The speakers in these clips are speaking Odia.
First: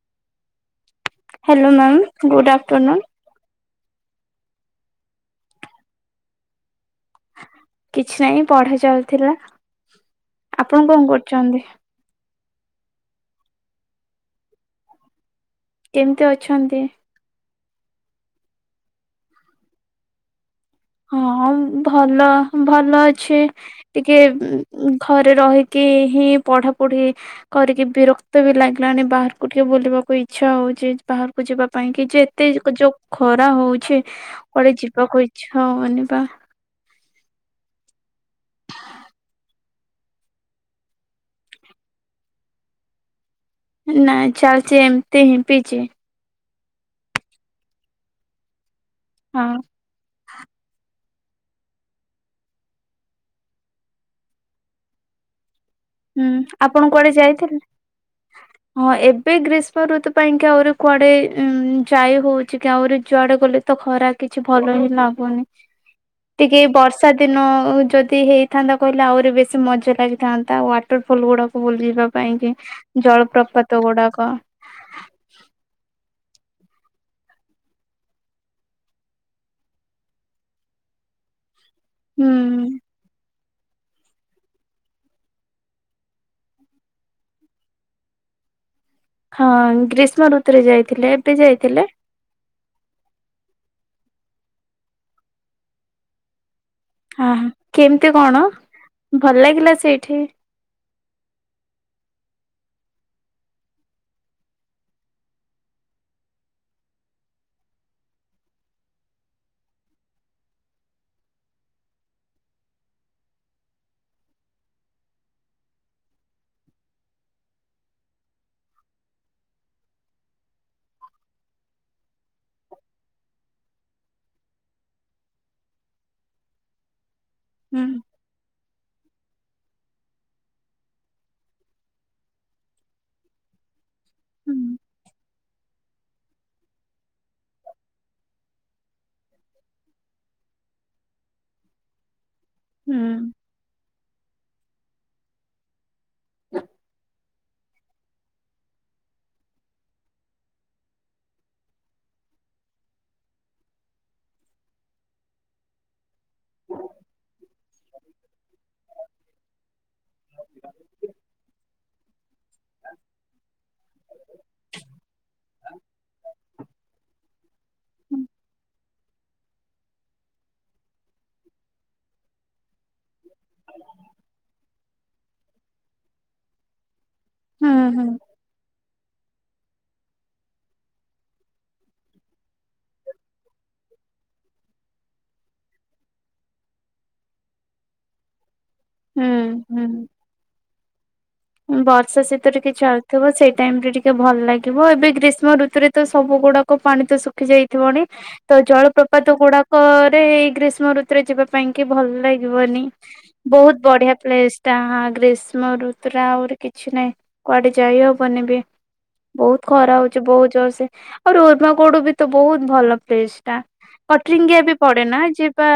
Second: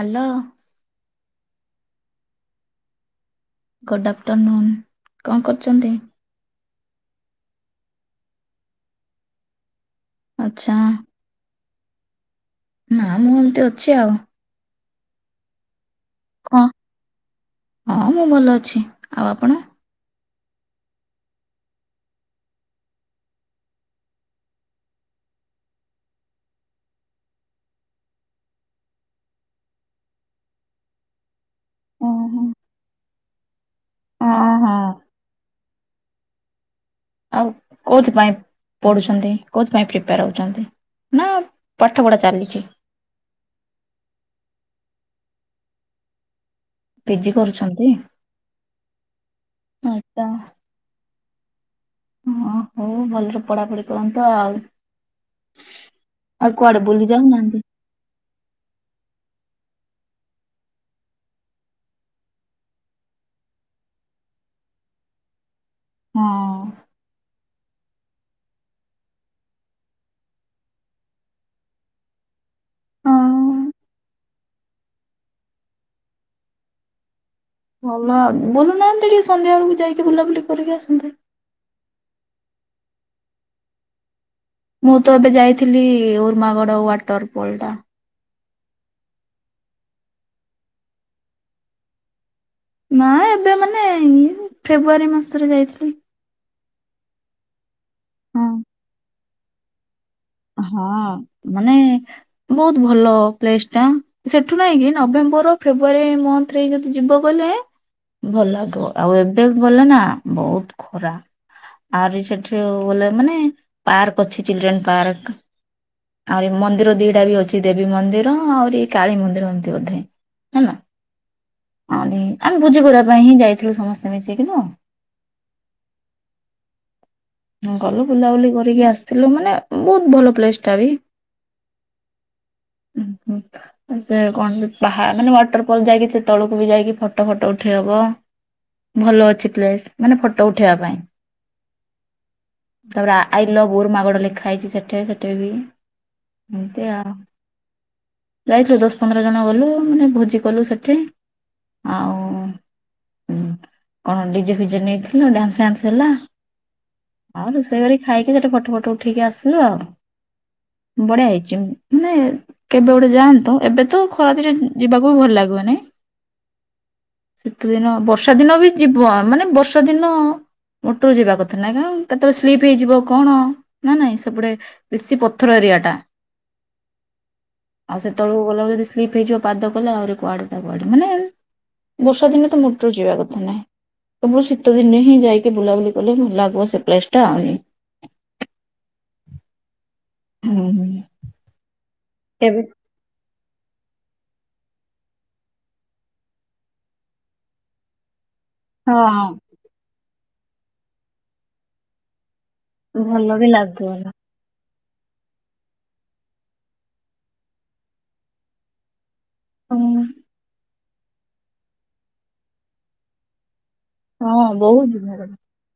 Hello. Hello ma'am good afternoon. Good afternoon କଣ କରୁଛନ୍ତି। କିଛି ନହିଁ ପଢା ଚାଲିଥିଲା। ଆଚ୍ଛା ଆପଣ କଣ କରୁଛନ୍ତି। ନା ମୁ ଏମତି ଅଛି ଆଉ। କେମିତି କଣ ଅଛନ୍ତି। ହଁ ମୁଁ ଭଲ ଅଛି ଆଉ ଆପଣ। ହଁ ଭଲ ଭଲ ଅଛି ଟିକେ ଘରେ ରହିକି ହିଁ ପଢାପଢି କରିକି ବିରକ୍ତ ବି ଲାଗିଲାଣି ବାହାରକୁ ଟିକେ ବୁଲିବାକୁ ଇଚ୍ଛା ହଉଛି ବାହାରକୁ ଯିବା ପାଇଁ କି। ଯେ ଓହୋ। ଏତେ ଯୋଉ ଖରା ହଉଛି ହଁ କୁଆଡେ ହଁ ଯିବାକୁ ଇଛା। ହଉନି ବା। ଆଉ କୋଉଥିପାଇଁ। ପଢୁଛନ୍ତି। କେଉଁଥିପାଇଁ ପ୍ରିପେୟାର ହେଉଛନ୍ତି ନା ପାଠ ପଢ଼ା ଚାଲିଛି? ନାାଇଁ ଚାଲଛି ଏମତି ହି ପିଜି। ପିଜି କରୁଛନ୍ତି? ହଁ ଆ ତା ହ ହଉ ଭଲରେ ପଢାପଢି କରନ୍ତୁ ଆଉ ହୁଁ ଆଉ ଆପଣ ବୁଲି କୁଆଡେ ଯାଉନାହାନ୍ତି? ଯାଇଥିଲେ। ହଁ ଏବେ ଗ୍ରୀଷ୍ମ ଋତୁ ପାଇଁ କି ଆହୁରି କୁଆଡେ ଯାଇ ହଉଛି କି ଆହୁରି ଯୁଆଡେ ଗଲେ ତ ଖରା କିଛି ଭଲ ହିଁ ଲାଗୁନି। ହଁ ଟିକେ ବର୍ଷା ବଷା ଦିନ ଯଦି ହେଇଥାନ୍ତା କହିଲେ ଆହୁରି ବେଶୀ ମଜା ଲାଗିଥାନ୍ତା। ାଟର ଫଲ ଗୁଡା ବୁଲ ଯିବା ପାଇଁ ଯେ ହଁ ଜଳପ୍ରପାତ ଗୁଡାକ ଭଲ ବୁଲୁନାହାନ୍ତି ଟିକେ ସନ୍ଧ୍ୟା ବେଳକୁ ଯାଇକି ବୁଲାବୁଲି କରିକି ଆସନ୍ତେ। ହୁଁ। ମୁଁ ତ ଏବେ ଯାଇଥିଲି ଉର୍ମାଗଡ ୱାଟର ପୋଲ ଟା ହଁ ଗ୍ରୀଷ୍ମ ଋତୁରେ ଯାଇଥିଲେ ଏବେ ଯାଇଥିଲେ। ନା ଏବେ ମାନେ ଫେବୃୁଆରୀ ମାସରେ ଯାଇଥିଲି। ହ କେମିତି ହଁ କଣ ଭଲ ଲାଗିଲା ସେଇଠି। ହଁ ମାନେ ବହୁତ ଭଲ ପ୍ଲେସ ଟା ସେଠୁ ନହିଁ କି ନଭେମ୍ବର ଫେବୃଆରୀ ମନ୍ଥରେ ଯଦି ଯିବ ଗଲେ ଭଲ ଲାଗିବ ଆଉ ଏବେ ଗଲେ ନା ବହୁତ ଖରାପ ଆହୁରି ସେଠି ଗଲେ ମାନେ ପାର୍କ ଅଛି ଚିଲଡ୍ରେନ୍ ପାର୍କ ଆହୁରି ମନ୍ଦିର ଦିଟା ବି ଅଛି ଦେବୀ ମନ୍ଦିର ଆହୁରି କାଳୀ ମନ୍ଦିର ଏମତି ବୋଧେ ହେଲା ଆହୁରି ଆମେ ପୂଜା କରିବା ପାଇଁ ହିଁ ଯାଇଥିଲୁ ସମସ୍ତେ ମିଶେଇକି ତ ହଁ ହୁଁ ଗଲୁ ବୁଲାବୁଲି ଆସିଥିଲୁ ମାନେ ବହୁତ ଭଲ ପ୍ଲେସ ଟା ବି। ସେ ହୁଁ କଣ ବାହା ମାନେ ସେ ତଳକୁ ଯାଇକି ଫୋଟୋ ଫଟ ଉଠେଇ ବାକୁ ହବ ଭଲ ଅଛି ପ୍ରେସ ମାନେ ଫୋଟ ଉଠେଇବା ପାଇଁ। ହୁଁ ଆର ଆଇ ଲଭ୍ ଉର୍ ମଗ ଲେଖା ହେଇଛି ସେଠେ ସେଠେ ବି ଏମତି ଆଉ ଯାଇଥିଲୁ ଦଶ ପନ୍ଦର ଜଣ ଗଲୁ ମାନେ ଭୋଜି କଲୁ ସେଠେ ଆଉ କଣ ଡିଜେ ଫିଜେ ନେଇଥିଲ ଡ୍ୟାନ୍ସ ଫ୍ୟାନ୍ସ ହେଲା। ହଁ। ଆଉ ରୋଷେଇ କରି ଖାଇକି ସେଠି ଫଟୋ ଫଟ ଉଠେଇକି ଆସିଲୁ ଆଉ ବଢିଆ ହେଇଛି ମାନେ କେବେ ଗୋଟେ ଯାଆନ୍ତୁ ଏବେ ତ ଖରାଦରେ ଯିବାକୁ ବି ଭଲ ଲାଗୁନି। ଶତେ ଦିନ ବର୍ଷା ଦିନ ବି ଯିବ ମାନେ ବର୍ଷା ଦିନ ମୋଟରୁ ଯିବା କଥା। କଥା ନା କଣ କେତେବେଳେ ସ୍ଲିପ ହେଇଯିବ। କଣ ନା ନାଇଁ ସେପୁଟେ ବେଶୀ ପଥର ଏରିଆଟା। ହୁଁ ଆଉ ହୁଁ ସେତେବେଳକୁ ଗଲା ଯଦି ସ୍ଲିପ୍ ହେଇଯିବ। ପାଦ କଲେ ଆହୁରି କୁଆଡେ ଟା କୁଆଡେ ମାନେ ବର୍ଷା ଦିନେ ତ ମଟରୁ ଯିବା କଥା ନାହିଁ ସବୁ ଶୀତ ଦିନେ ହିଁ ଯାଇକି ବୁଲାବୁଲି କଲେ ମ ଲାଗିବ ସେ ପ୍ଲେସ ଟା ଆ ହୁଁ ହୁଁ। ହଁ ହୁଁ। ବର୍ଷା ଶୀତ ଏବେ ଟିକେ ଚାଲୁଥିବ ସେଇଠା ଟାଇମ ରେ ଟିକେ ଭଲ ଲାଗିବ ଏବେ ଗ୍ରୀଷ୍ମ ଋତୁରେ ତ ସବୁ ଗୁଡାକ ପାଣି ତ ଶୁଖି ଯାଇଥିବନି। ତ ହଁ ଜଳପ୍ରପାତ ଗୁଡାକ ଏଇ ଗ୍ରୀଷ୍ମ ଋତୁରେ ଯିବା ପାଇଁ କି ଭଲ ଲା ଗିବନି ଭଲ ବି ବୋହୁତ ଲାଗିବନି। ବଢ଼ିଆ ପ୍ଲେସ୍। ତା ଗ୍ରୀଷ୍ମ ଋ ତୁରେ ଆହୁରି କିଛି ନାଇଁ କୁଆଡ଼େ ଯାଇ ହବନି ବି। ବୋହୁତ ଖରା ହୁଁ ହୋଉଚି ବୋହୁତ ଜୋରସେ। ଆଉ ରୁଦମାକୋଡ଼ୁ ବି ତ ବୋହୁତ ଭଲ ପ୍ଲେସ୍ ଟା। ହଁ କଟରିଙ୍ଗିଆ ବି ବହୁତ ପଡ଼େ ନାଁ ଯିବା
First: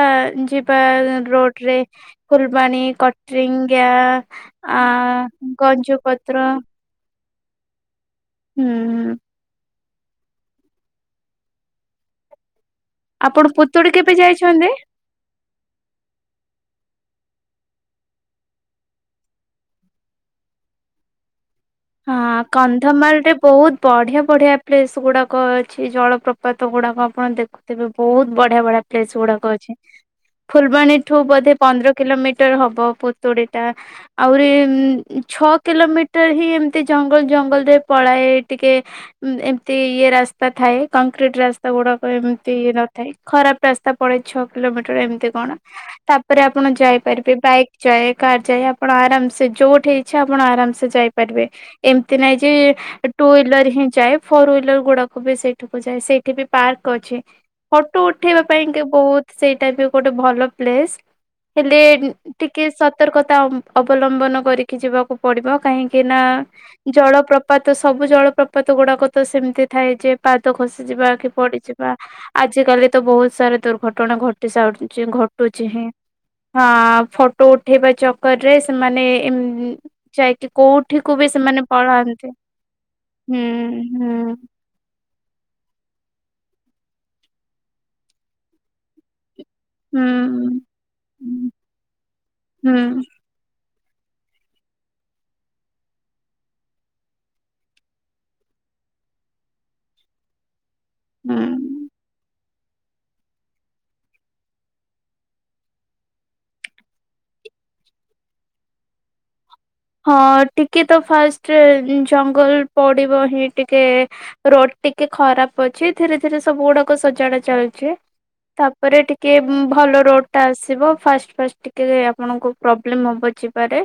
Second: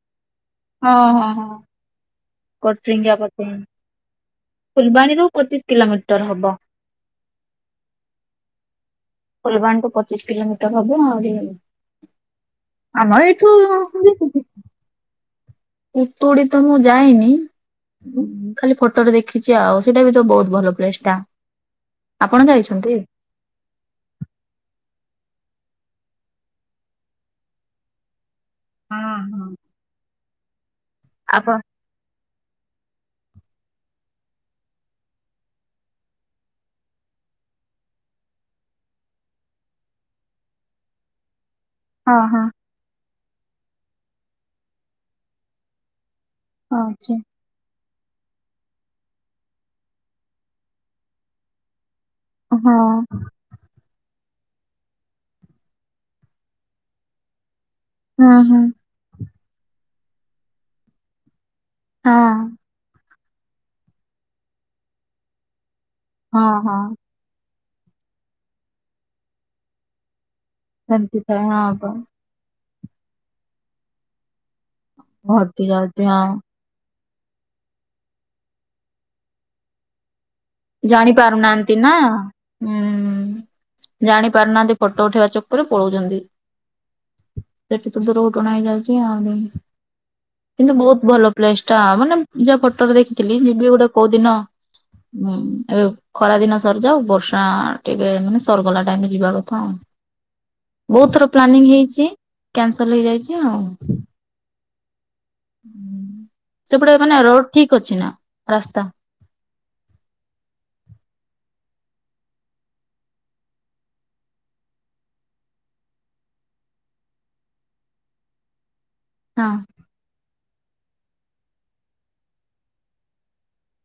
ଯିବା ହଁ ହଁ ହଁ ରୋଡ଼ରେ। ଫୁଲବାଣୀ କଟରିଙ୍ଗିଆ କଟ୍ରିଙ୍ଗିଆ ଆ ପଚିଶ୍ କିଲୋମିଟର ଗଞ୍ଜପତ୍ର ହବ। ହୁଁ ଫୁଲବାଣୀଠୁ ପଚିଶ କିଲୋମିଟର ହବ ଆହୁରି ଆମର ଏଇଠୁ ଆପଣ ପୁତୁୁଡ଼ି କେବେ ଯାଇଛନ୍ତି? ପୁତୁଡି଼ ତ ମୁଁ ଯାଇନି ଉଁ ଖାଲି ଫଟୋରେ ଦେଖିଚି ଆଉ ସେଟା ବି ତ ବୋହୁତ ଭଲ ପ୍ଲେସ୍ ଟା। ଆପଣ ହଁ ଯାଇଛନ୍ତି? କନ୍ଧମାଳରେ ବୋହୁତ ବଢ଼ିଆ ବଢ଼ିଆ ପ୍ଲେସ୍ ଗୁଡ଼ା କ ଅଛି ଜଳପ୍ରପାତଗୁଡ଼ାକ ଆପଣ ଦେଖୁଥିବେ ବୋହୁତ ବଢ଼ିଆ ବଢ଼ିଆ ହଁ ହଁ। ପ୍ଲେସଗୁଡ଼ାକ ଅଛି ଫୁଲବାଣୀଠୁ ବୋଧେ ଆପଣ ପନ୍ଦର କିଲୋମି ଟର ହବ ପୁତୁଡ଼ିଟା ଆହୁରି ଛଅ କିଲୋମିଟର ହିଁ ଏମ୍ ତି ଜଙ୍ଗଲ ଜଙ୍ଗଲରେ ପଳାଏ ଟିକେ ଉଁ ଏମତି ଇଏ ରାସ୍ତା ଥାଏ କଂକ୍ରିଟ ରାସ୍ ରାସ୍ତାଗୁଡ଼ାକ ହଁ ହଁ ଏମତି ନଥାଏ। ଖରାପ ରାସ୍ତା ପଡ଼େ ଛଅ କିଲୋମିଟର ଏମତି କଣ ତା ପରେ ଆପଣ ହଁ ଅଛି ଯାଇପାରିବେ ବାଇକ୍ ଯାଏ କାର୍ ଯାଏ ଆପଣ ଆରାମସେ ଯୋଉଠି ଇଚ୍ଛା ଆପଣ ଆରାମସେ ଯାଇପାରିବେ। ଏମତି ନାଇଁ ଯେ ହଁ ହଁ ଟୁ ୱିଲର ହିଁ ଯାଏ ଫୋର ହ୍ୱିଲରଗୁଡ଼ାକ ବି ସେଇଠୁକୁ ଯାଏ। ସେଇଠି ବି ପାର୍କ ଅଛି। ଫଟୋ ଉଠେଇବା ହଁ। ପାଇଁ କି ବୋହୁତ ସେଇଟା ବି ଗୋଟେ ଭଲ ପ୍ଲେସ୍। ହେଲେ ହଁ ଟିକେ ସ ତର୍କତା ଅବଲମ୍ବନ କରିକି ଯିବାକୁ ପଡ଼ିବ କାହିଁ କିନା ହଁ ହଁ ଜଳ ପ୍ର ପାତ ସବୁ ଜଳପ୍ରପାତଗୁଡ଼ାକ ତ ସେମତି ଥାଏ ଯେ ପାଦ ଖସିଯିବା ସେମିତି କି ଥାଏ ହଁ ପଡ଼ିଯିବା ବା ଆଜିକାଲି ତ ବହୁତ ସାରା ଦୁର୍ଘଟଣା ଘ ଘଟିସାରିଛି ଘଟି ଘଟୁଛି ହିଁ ଯାଉଛି ହଁ ହଁ ଫଟୋ ଉଠେଇବା ଚକରରେ ସେମାନେ ଏମ୍ ଯାଇକି କୋଉଠିକୁ ବି ସେମାନେ ନାହାନ୍ତି ନା ପଳାନ୍ତି ହୁଁ ଜାଣି ହୁଁ। ପାରୁନାହାନ୍ତି ପ ଟ ଉଠେଇବା ଚକରରେ ପଳଉଛନ୍ତି ସେଠି ତ ତ ର ଉ ଟଣା ହେଇଯାଉଛି ଆଉ। ହୁଁ କିନ୍ତୁ ବହୁତ ଭଲ ପ୍ଲେସ ଟା ମାନେ ଯାହା ହୁଁ ଫଟୋରେ ଦେଖିଥିଲି ଯିବି ଗୋଟେ କୋଉଦିନ ହୁଁ ଏ ଖରା ଦିନ ସରିଯାଉ ବର୍ଷା ଟିକେ ମାନେ ସରଗଲା ଟାଇମରେ ଯିବା କଥା ଆଉ ବହୁତ ଥର ପ୍ଲାନିଂ ହୁଁ। ହେଇଛି କ୍ୟାନସଲ ହେଇଯାଇଛି ଆଉ ସେପଟେ ମାନେ ରୋଡ ଠିକ ଅଛି ନା ରାସ୍ତା? ହଁ ଟିକେ ତ ଫାଷ୍ଟ ଜଙ୍ଗଲ ପଡିବ ହିଁ ଟିକେ ରୋଡ ଟିକେ ଖରାପ ଅଛି ଧୀରେ ଧୀରେ ସବୁ ଗୁଡାକ ସଜାଡା ଚାଲଛି ତାପ ପରେ ଟିକେ ହଁ। ଭଲ ରୋଡ ଟା ଆସ ଫ ଫାଷ୍ଟ ଟିକେ ଆପଣ ପ୍ରୋବ୍ଲେମ ହବ ଯିବାରେ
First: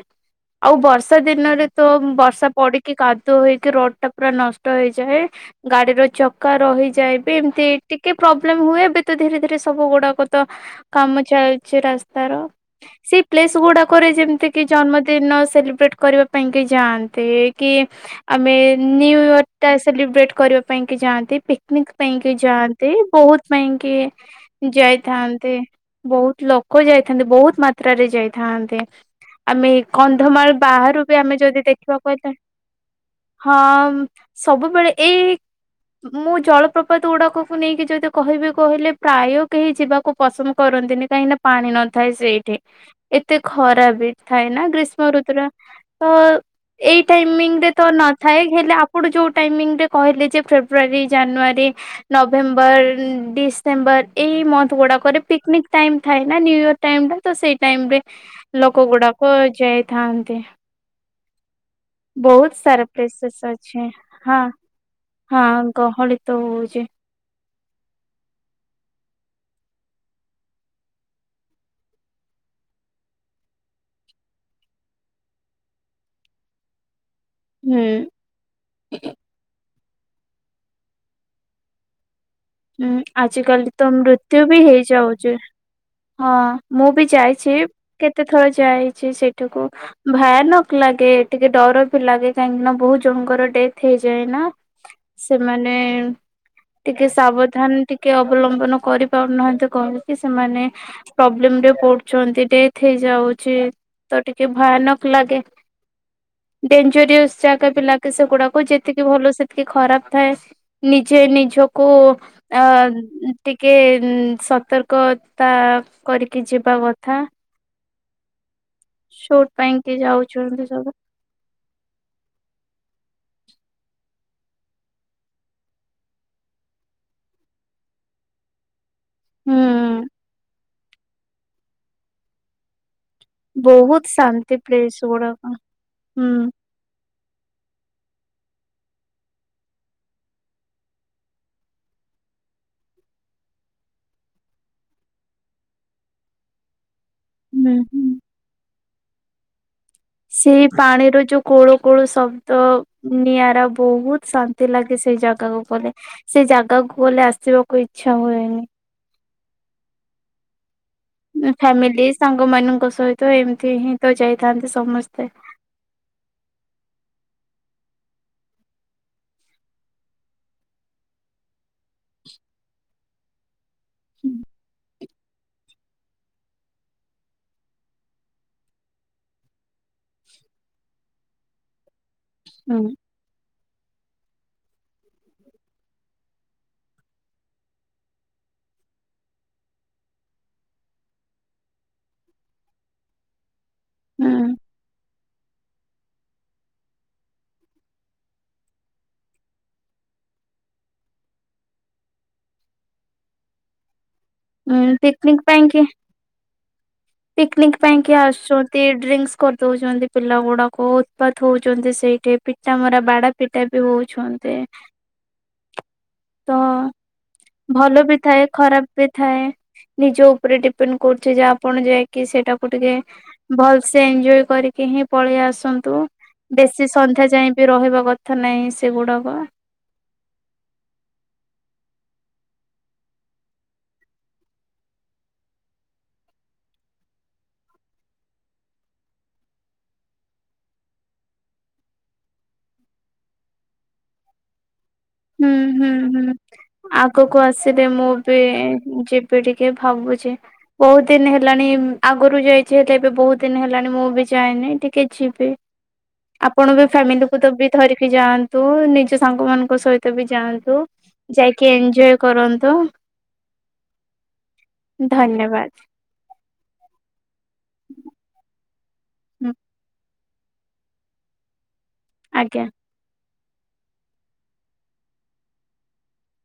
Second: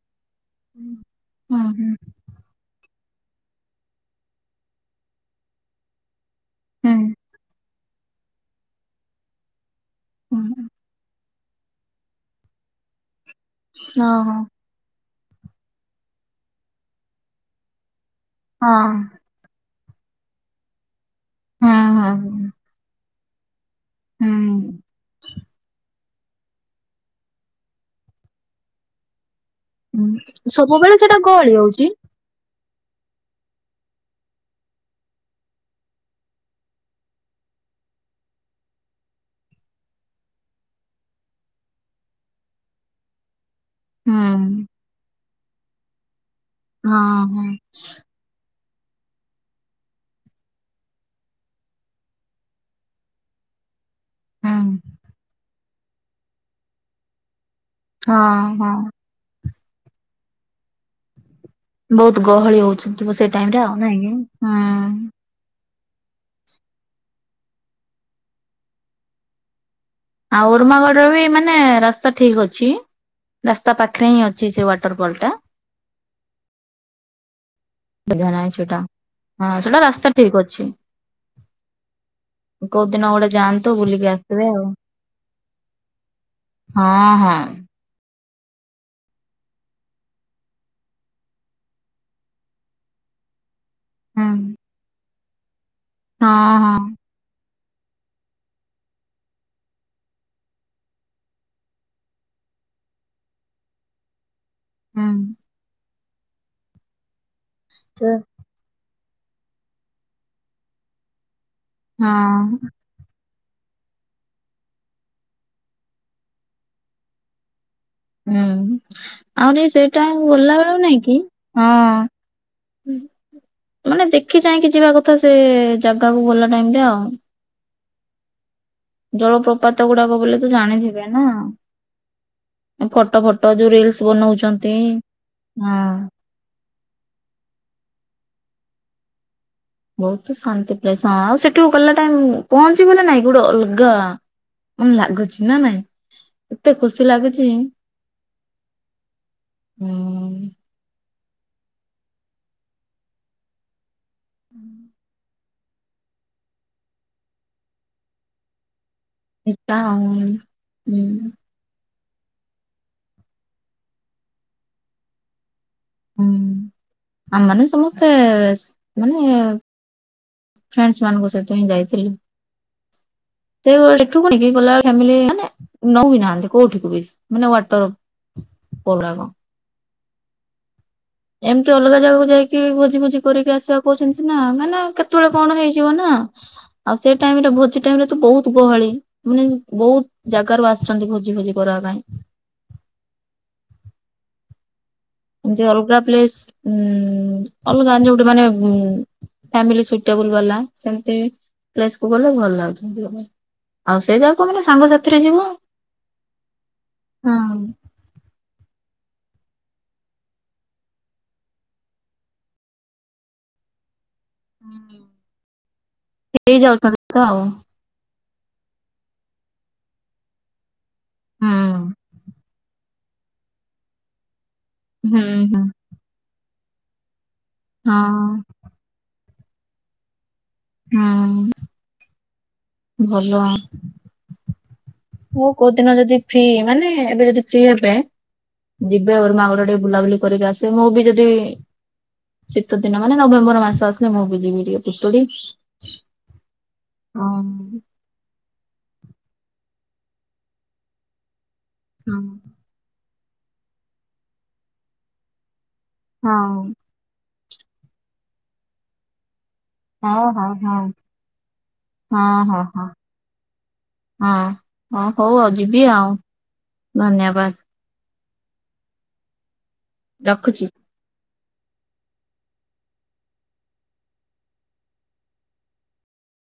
ଆଉ ବର୍ଷା ହୁଁ ଦିନରେ ତ ହୁଁ ବର୍ଷା ପଡି କି କାଦୁଆ ହେଇକି ରୋଡ ଟା ପୁରା ନଷ୍ଟ ହେଇଯାଏ ଗାଡିର ହୁଁ ରହିଯାଏ ବି ଏମିତି ଟିକେ ପ୍ରୋବ୍ଲେମ୍ ହୁଏ ଏବେ ତ ଧରେ ଧୀରେ ସବୁ ଗୁଡାକ ତ ହୁଁ କାମ ଚାଲିଛି ରାସ୍ତାର ସେ ସ୍ ଗୁଡାକରେ ଓହୋ ଯେମିତି କି ଜନ୍ମ ତିନ ସେଲିବ୍ରେଟ କରିବା ପାଇଁ କି ଯାଆନ୍ତେ କି ଆମେ ହଁ ନିଉ ଇଅର୍ ତା ସେଲିବ୍ରେଟ୍ କରିବା ପାଇଁ କି ଯାଆନ୍ତି। ହୁଁ ପିକନିକ ପାଇଁକ ହୁଁ ଯାଆନ୍ତେ ବହୁତ ପାଇଁ କି ହୁଁ। ଯାଇଥାନ୍ତି। ବହୁତ ଲୋକ ଯାଇଥାନ୍ତି ବହୁତ ମାତ୍ରାରେ ଯାଇଥାନ୍ତେ। ଆମେ କଣ? ହୁଁ ସବୁବେଳେ ବାହାରୁ ସେଟା ବି ଆମେ ଗହଳି ଯଦି ହଉଛି ଦେଖିବାକୁ କହିଲ ହଁ ସବୁବେଳେ ଏଇ ମୁଁ ଜଳପ୍ରପାତ ଗୁଡାକକୁ ନେଇକି ଯଦି କହିବି କହିଲେ ପ୍ରାୟ କେହି ଯିବାକୁ ପସନ୍ଦ କରନ୍ତିନି କାହିଁକିନା ପାଣି ନଥାଏ ସେଇଠି ଏତେ ଖରାପ ବି ହୁଁ ଥାଏ ନା ଗ୍ରୀଷ୍ମ କରୁଥିଲା ତ ଏଇ ହଁ ହଁ। ଟାଇମିଂ ରେ ତ ନଥାଏ ହେଲେ ଆପ ଆପଣ ଯଉଁ ଟାଇମିଙ୍ଗରେ କହିଲେ ଯେ ଫେବୃଆାରୀ ଜାନୁଆରୀ ନଭେମ୍ବର ଡିସେମ୍ବର ଏଇ ହୁଁ ମନ୍ଥ ଗୁଡ଼ାକରେ ପିକ୍ନିକ ଟାଇମ ଥାଏ ନା ନିୁ ଇୟର ଟାଇମ୍ ଟା ତ ସେ ଟାଇମ୍ ରେ ହଁ ହଁ। ଲୋକ ଗୁଡାକ ଯାଏ ତ ଥାଆନ୍ତି। ବହୁତ ଗହଳି ହଉଛନ୍ତି ତ ସେ ପ୍ଲେସେସ୍ ଟାଇମରେ ଆଉ ଅଛି। ନାଇଁଁ ହଁ ହୁଁ। ହଁ ଗହଳି ତ ହଉଚି। ଆଉ ଉରୁମାଗଡ଼ରେ ବି ମାନେ ରାସ୍ତା ଠିକ୍ ଅଛି ରାସ୍ତା ପାଖରେ ହିଁ ଅଛି ସେ ୱାଟର ପଲ୍ ଟା। ହୁଁ। ସୁବିଧା ନାଇଁ ସେଟା ହଁ ସେଟା ରାସ୍ତା ତା ଠିକ ଅଛି। କୋଉ ହୁଁ ଦିନ ଗୋଟେ ଯାଆନ୍ତୁ ଆଜିକାଲି ତ ବୁଲିକି ମୃତ୍ୟୁ ଆସିବେ ବି ଆଉ ହେଇଯାଉଛି ହଁ ମୁଁ ବି ହଁ ହଁ। ଯାଇଚି କେତେ କେତେଥର ଯାଇଚି ସେଇଠିକୁ ଭୟାନକ ଲାଗେ ଟିକେ ଡର ବି ଲାଗେ କାହିଁକି ନା ବହୁତ୍ ଜଣଙ୍କର ଡେଥ୍ ହେଇଯାଏ ନା। ହୁଁ ସେମାନେ ହଁ ହଁ। ଟିକେ ସାବଧାନ ଟିକେ ଅବଲମ୍ବନ କରିପାରୁନାହାନ୍ତି କହକି ସେମାନେ ପ୍ରୋବ୍ଲେମରେ ପଡୁଛନ୍ତି ଡେଥ୍ ହେଇଯାଉଚି ତ ଟିକେ ଭୟାନକ ହୁଁ ଲାଗେ। ଡେଞଜରିୟସ ଜାଗା ପିଲା କେ ସେ ସେଗୁଡାକୁ ଯେ ସେତିକି ଭଲ ସେତିକି ଖରାପ ଥାଏ ନିଜେ ନିଜକୁ କୁ ହଁ। ଅ ଟିକେ ସତର୍କତା କରିକି ଯିବା କଥା। ହୁଁ। ସୁଟ ଆହୁରି ପାଇଁ କି ସେଇଟା ଗଲା ଯାଉଛନ୍ତି ବେଳକୁ ସବୁ ନାଇଁ କି ହଁ। ମାନେ ଦେଖି ଚାହିକି ଯିବା କଥା ସେ ଜାଗାକୁ ଗଲା ଟାଇମ୍ ରେ ଆଉ। ଜଳପ୍ରପାତ ହୁଁ ଗୁଡାକ ବୋଲି ତୁ ଜାଣିଥିବୁ। [unintelligible] ଫଟ ଫଟ ଯୋଉ ରିଲ୍ ବହୁତ ସି ଶାନ୍ତି ବନଉଛନ୍ତି ପ୍ଲେସ ଗୁଡାକ। ହଁ। ହୁଁ ବହୁତ ଶାନ୍ତି ପ୍ରସ ହଁ ଆଉ ସେଠୁ ଗଲା ଟାଇ ପହଞ୍ଚିିବଲେ ନାଇଁ ଗୋଟେ ଅଲଗା ମେ ଲାଗୁଛି ନା ନାଇଁ ଏତେ ଖୁସି ଲାଗୁ ହୁଁ ହୁଁ। ହୁଁ। ସେଇ ପାଣିର ଯୋଉ କୋଳୁ କୋଳୁ ଶବ୍ଦ ନିଆରା ବହୁତ୍ ଶାନ୍ତି ଲାଗେ ସେଇ ଜାଗାକୁ କଲେ ସେ ଜାଗାକୁ ଗଲେ ଆସିବାକୁ ଇଚଛା ହୁଏନି। ହେଟା ଆଉ। ହୁଁ। ଫ୍ୟାମିଲି ସାଙ୍ଗ ମାନଙ୍କ ସହିତ ଏମିତି ହିଁ ତ ଯାଇଥାନ୍ତି ସମସ୍ତେ ହୁଁ ଆମମାନେ ସମସ୍ତେ ମାନେ ଫ୍ରେଣ୍ଡ ମାନଙ୍କ ସହିତ ହିଁ ଯାଇଥିଲେ। ସେ ସେଠୁ କକି ହୁଁ ଗଲା ଫିଲି ମାନେ ନଉ ବିି ନାହାନ୍ତି କୋଉଠିକୁ ବି ମାନେ ୱଟର କଉଡା କଣ ଏମିତି ଅଲଗା ଜାଗାକୁ ଯାଇକି ଭୋଜି ଭୋଜି କରିକି ଆସିବା। କହୁଛନ୍ତି ନା ମାନ କେତେବେଳେ କଣ ହେଇଯିବ ନା ଆଉ ସେ ଟାଇମରେ ଭୋଜି ଟାଇମ ରେ ତ ବହୁତ ଗହଳି ମାନେ ବହୁତ ଜାଗ ର ଆସଛନ୍ତି ଭୋଜି ଭୋଜି କରିବା ପାଇଁ ହୁଁ। ଅଲଗା ପ୍ସ ଉ ଅଲଗାଟ ମାନେବଲ ବାଲା ସେମତି କ ଗଲେ ଭଲ ଲାଗୁ ଆଉ ସେ ଯାଉ ହଁ ପିକନିକ ପାଇଁ କି ହଁ। ପିକନିକ ପାଇଁ କି ଆସୁଛ ଡ୍ରିଙ୍କସ୍ କରିଦଉଛନ୍ତି ପିଲା ଗୁଡା ଉତ୍ପାାତ ହଉଛନ୍ତି ସେଇଠି ପିଠା ମରା ବାଡା ପିଠା ବି ହଉଛି। ହେଇ ତ ଯାଉଛନ୍ତି ତ ଆଉ। ଭଲ ବି ଥାଏ ଖରାପ ବି ଥାଏ ନିଜ ଉପରେ ଡିପେ - କରୁଛି ଯେ ହୁଁ ଆପଣ ଯାଇକି ସେଇଟା ଟିକେ ଭଲସେ ଏଞ୍ଜୟ କରି କେହି ହୁଁ ପଳେଇ ହୁଁ। ଆସନ୍ତୁ ବେଶୀ ସନ୍ଧ୍ୟା ଯାଏ ବି ରହିବା କଥା ହଁ ନାହିଁ ସେଗୁଡାକ ହଁ ଭଲ ମୁଁ କୋଉ ଦିନ ଯଦି ଫ୍ରି ମାନେ ଏବେ ଯଦି ଫ୍ରି ହେବେ ଯିବେ ମୋର ମାଆ ଘର ଟିକେ ବୁଲାବୁଲି କରିକି ଆସିବେ ମୁଁ ବି ଯଦି ଶୀତ ଦିନ ମାନେ ନଭେମ୍ବର ମାସ ଆସିଲେ ମୁଁ ବି ଯିବି ଟିକେ ପୁତୁଡି। ହୁଁ ହୁଁ ହୁଁ ହଁ ଆଗକୁ ଆସିଲି ମୁଁ ବି ଯି - ଟିକେ ଭାବୁଛି ବହୁତ ଦିନ ହେଲା ହେଲାଣି ହଁ ଆଗରୁ ଯାଇଛି ହେଲେ ଏବେ ବହୁତ ଦିନ ହେଲାଣି ମୁଁ ବି ଯାଇନି ଟିକେ ଯିବି ଆପଣ ବି ଫାମିଲି ତ ବି ଧରିକି ଯାଆନ୍ତୁ ନିଜ ସାଙ୍ଗ ମାନଙ୍କ ସହିତ ହଁ ବି ହଁ ଯାଆନ୍ତୁ। ହଁ ଯାଇକି ଏଞ୍ଜୟ ହଁ ହଁ କରନ୍ତୁ ହଁ ହଁ ହଁ ହଉ ଆଉ ଧନ୍ୟବାଦ ଯିବି ଆଉ ଧନ୍ୟବାଦ ହୁଁ। ରଖୁଚି। ଆଜ୍ଞା।